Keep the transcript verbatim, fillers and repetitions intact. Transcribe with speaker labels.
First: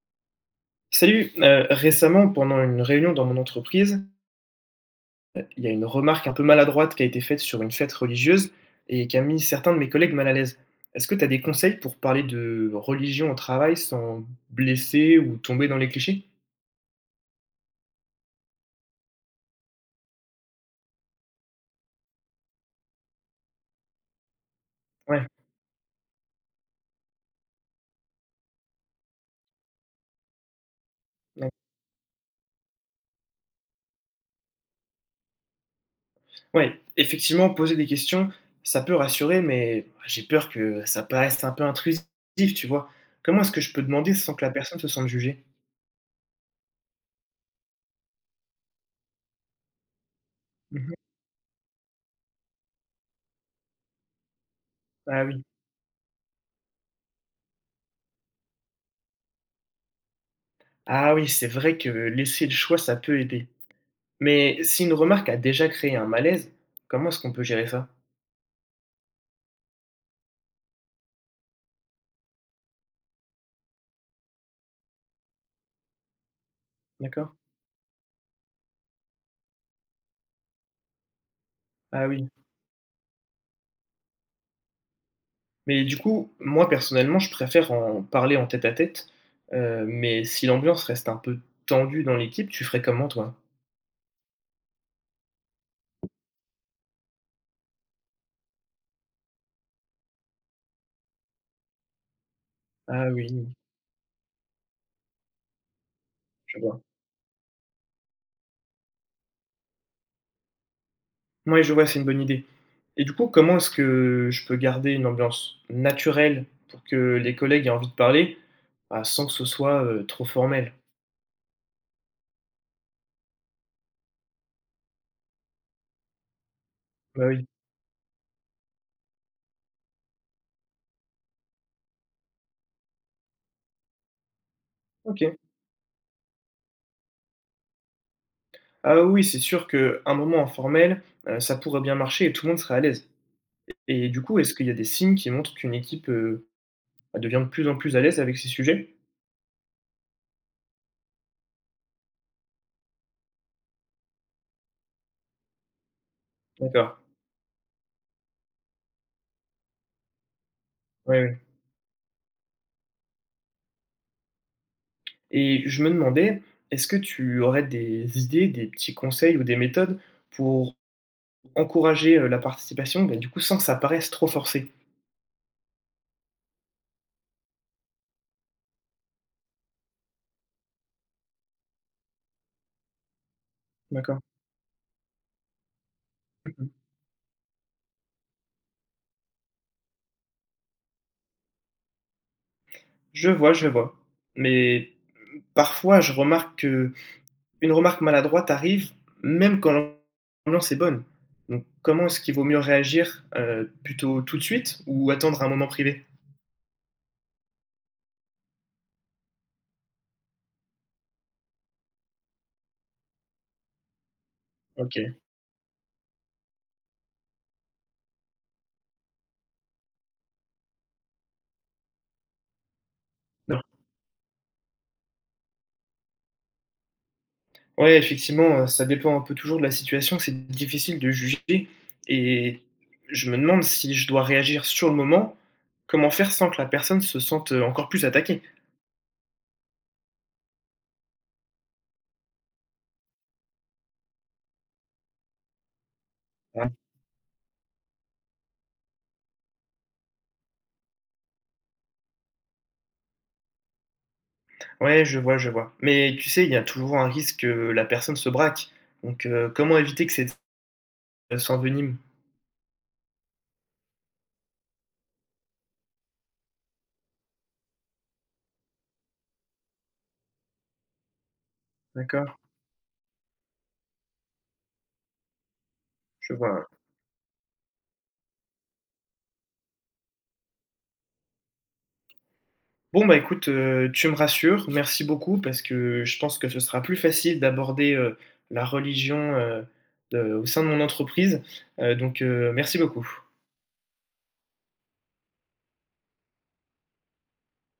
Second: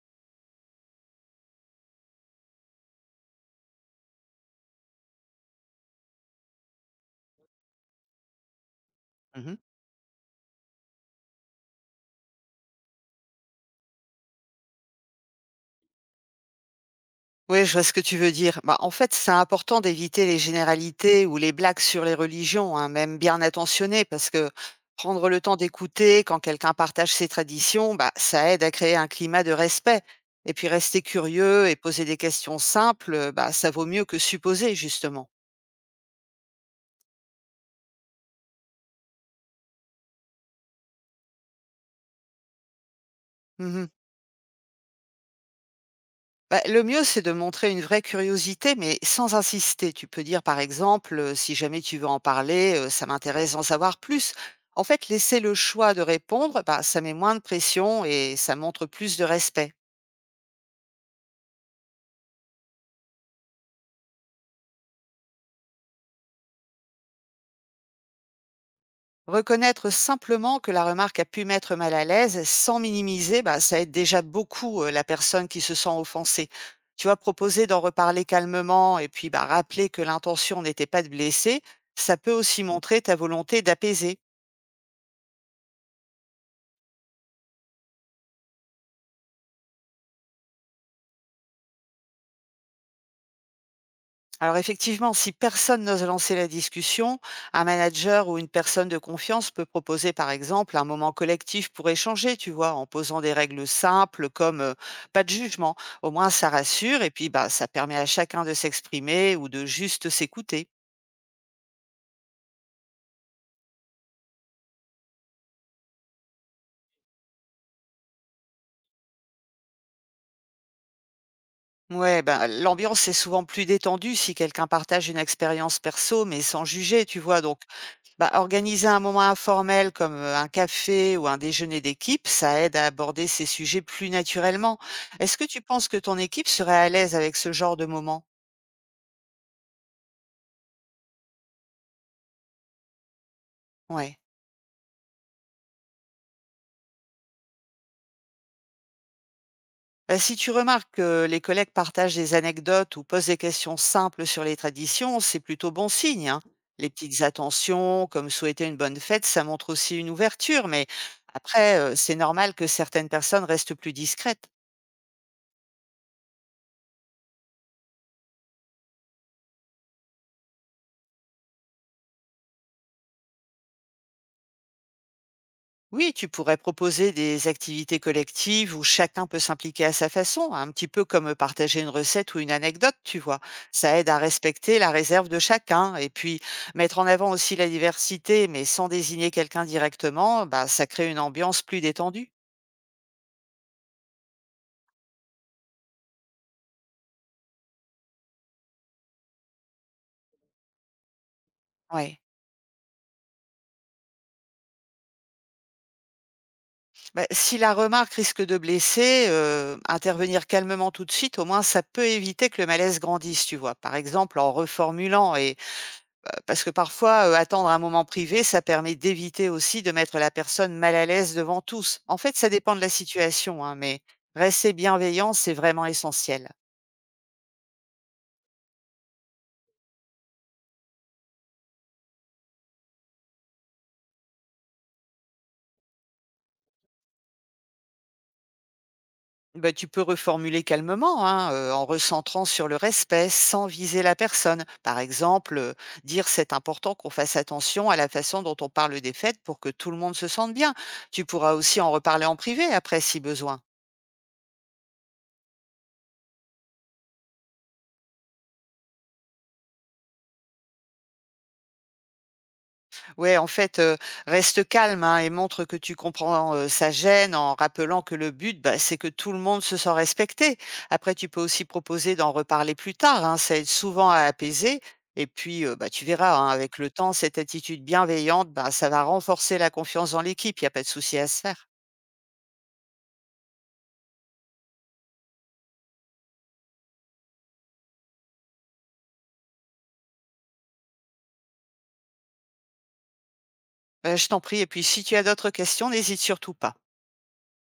Speaker 1: Salut, euh, récemment, pendant une réunion dans mon entreprise, il y a une remarque un peu maladroite qui a été faite sur une fête religieuse et qui a mis
Speaker 2: Mmh.
Speaker 1: certains de mes collègues mal à l'aise. Est-ce que tu as des conseils pour parler de religion au travail sans blesser ou tomber dans les clichés?
Speaker 2: Oui, je vois ce que tu veux dire. Bah, en fait, c'est important d'éviter les généralités ou les blagues sur les religions, hein, même bien intentionnées, parce que
Speaker 1: Ouais,
Speaker 2: prendre le temps d'écouter quand quelqu'un partage ses traditions, bah, ça aide à créer un climat de respect. Et puis rester
Speaker 1: ouais,
Speaker 2: curieux et poser des questions simples, bah, ça vaut mieux que supposer, justement.
Speaker 1: ouais, effectivement, poser des questions, ça peut rassurer, mais j'ai peur que ça paraisse un peu intrusif, tu vois. Comment est-ce que je peux
Speaker 2: Mmh.
Speaker 1: demander sans que la personne se sente jugée?
Speaker 2: Bah, le mieux, c'est de montrer une vraie curiosité, mais sans insister. Tu peux dire, par
Speaker 1: Mhm.
Speaker 2: exemple, euh, si jamais tu veux en parler, euh, ça m'intéresse d'en savoir plus. En fait,
Speaker 1: Ah
Speaker 2: laisser
Speaker 1: oui,
Speaker 2: le choix de répondre, bah, ça met moins de pression et ça montre plus de respect.
Speaker 1: ah oui, c'est vrai que laisser le choix, ça peut aider. Mais si une remarque a déjà créé un malaise, comment est-ce qu'on peut gérer ça?
Speaker 2: Reconnaître simplement que la remarque a pu mettre mal à l'aise sans minimiser, bah, ça aide déjà beaucoup euh, la personne qui se sent offensée. Tu vas
Speaker 1: D'accord.
Speaker 2: proposer d'en reparler calmement et puis bah, rappeler que l'intention n'était pas de blesser,
Speaker 1: Ah
Speaker 2: ça
Speaker 1: oui.
Speaker 2: peut aussi montrer ta volonté d'apaiser.
Speaker 1: Mais du coup, moi personnellement, je préfère en parler en tête-à-tête, heu, mais si l'ambiance reste un peu tendue dans l'équipe, tu ferais comment toi?
Speaker 2: Alors effectivement, si personne n'ose lancer la discussion, un manager ou une personne de confiance peut proposer par exemple un moment collectif pour échanger, tu vois, en
Speaker 1: Ah
Speaker 2: posant
Speaker 1: oui,
Speaker 2: des règles simples comme euh, pas de jugement. Au moins ça
Speaker 1: je vois.
Speaker 2: rassure et puis bah ça permet à chacun de s'exprimer ou de juste s'écouter.
Speaker 1: Moi, je vois, c'est une bonne idée. Et du coup, comment est-ce que je peux garder une ambiance naturelle pour que les collègues aient envie de parler, bah, sans que ce soit, heu, trop formel?
Speaker 2: Ouais, ben l'ambiance est souvent plus détendue si quelqu'un partage une expérience perso mais sans juger, tu
Speaker 1: Bah,
Speaker 2: vois.
Speaker 1: oui.
Speaker 2: Donc bah, organiser un moment informel comme, heu, un café ou un déjeuner d'équipe, ça aide à aborder ces sujets plus naturellement.
Speaker 1: OK.
Speaker 2: Est-ce que tu penses que ton équipe serait à l'aise avec ce genre de moment?
Speaker 1: Ah oui, c'est sûr qu'un moment informel, heu, ça pourrait bien marcher et tout le monde serait à l'aise. Et
Speaker 2: Ouais.
Speaker 1: du coup, est-ce qu'il y a des signes qui montrent qu'une équipe, heu, bah, devient de plus en plus à l'aise avec ces sujets?
Speaker 2: Bah, si tu remarques que les collègues partagent des anecdotes ou posent des questions simples sur les traditions, c'est plutôt bon signe, hein. Les
Speaker 1: D'accord,
Speaker 2: petites attentions, comme souhaiter une bonne fête, ça montre aussi une ouverture, mais
Speaker 1: ouais, ouais.
Speaker 2: après, heu, c'est normal que certaines personnes restent plus discrètes.
Speaker 1: Et je me demandais, est-ce que tu aurais des idées, des petits conseils ou des méthodes pour encourager, heu, la participation, bah, du coup, sans que ça paraisse trop forcé?
Speaker 2: Oui, tu pourrais proposer des activités collectives où chacun peut s'impliquer à sa façon, un petit peu comme partager une recette ou une anecdote, tu vois. Ça aide à
Speaker 1: D'accord.
Speaker 2: respecter la réserve de chacun et puis
Speaker 1: Mmh.
Speaker 2: mettre en avant aussi la diversité, mais sans désigner quelqu'un directement, bah, ça crée une ambiance plus détendue.
Speaker 1: Je vois, je vois. Mais parfois, je remarque que une remarque maladroite arrive même quand l'ambiance est bonne. Donc comment
Speaker 2: Ouais.
Speaker 1: est-ce qu'il vaut mieux réagir, heu, plutôt tout de suite ou attendre un moment privé?
Speaker 2: Bah, si la remarque risque de blesser, euh, intervenir calmement tout de suite, au moins ça peut éviter que le malaise grandisse, tu vois. Par exemple, en
Speaker 1: OK.
Speaker 2: reformulant parce que parfois, heu, attendre un moment privé, ça permet d'éviter aussi de mettre la personne mal à l'aise devant tous. En fait, ça dépend de la situation, hein, mais rester bienveillant, c'est vraiment essentiel.
Speaker 1: Ouais, effectivement, heu, ça dépend un peu toujours de la situation, c'est difficile de juger et je me demande si je dois réagir sur le moment, comment faire sans que la personne se sente, heu, encore plus attaquée?
Speaker 2: Bah, tu peux reformuler calmement, hein, heu, en recentrant sur le respect, sans viser la personne. Par exemple, heu, dire: «C'est
Speaker 1: Ouais.
Speaker 2: important qu'on fasse attention à la façon dont on parle des fêtes pour que tout le monde se sente bien». Tu pourras aussi en reparler en privé après si besoin.
Speaker 1: Ouais, je vois, je vois. Mais tu sais, il y a toujours un risque que la personne se braque, donc heu, comment éviter que cette euh, s'envenime?
Speaker 2: Ouais, en fait, heu, reste calme, hein et montre que tu comprends, heu, sa gêne en rappelant que le but, bah, c'est que tout le monde se sent respecté. Après, tu peux aussi proposer
Speaker 1: D'accord,
Speaker 2: d'en reparler plus tard, hein, ça aide souvent à apaiser et puis, heu, bah, tu
Speaker 1: je
Speaker 2: verras, hein,
Speaker 1: vois, ouais.
Speaker 2: avec le temps, cette attitude bienveillante, bah, ça va renforcer la confiance dans l'équipe, il y a pas de souci à se faire.
Speaker 1: Bon, bah, écoute, heu, tu me rassures, merci beaucoup parce que je pense que ce sera plus facile d'aborder, heu, la religion, heu, de au sein de mon entreprise, heu, donc heu, merci beaucoup.
Speaker 2: Heu, je t'en prie et puis si tu as d'autres questions, n'hésite surtout pas.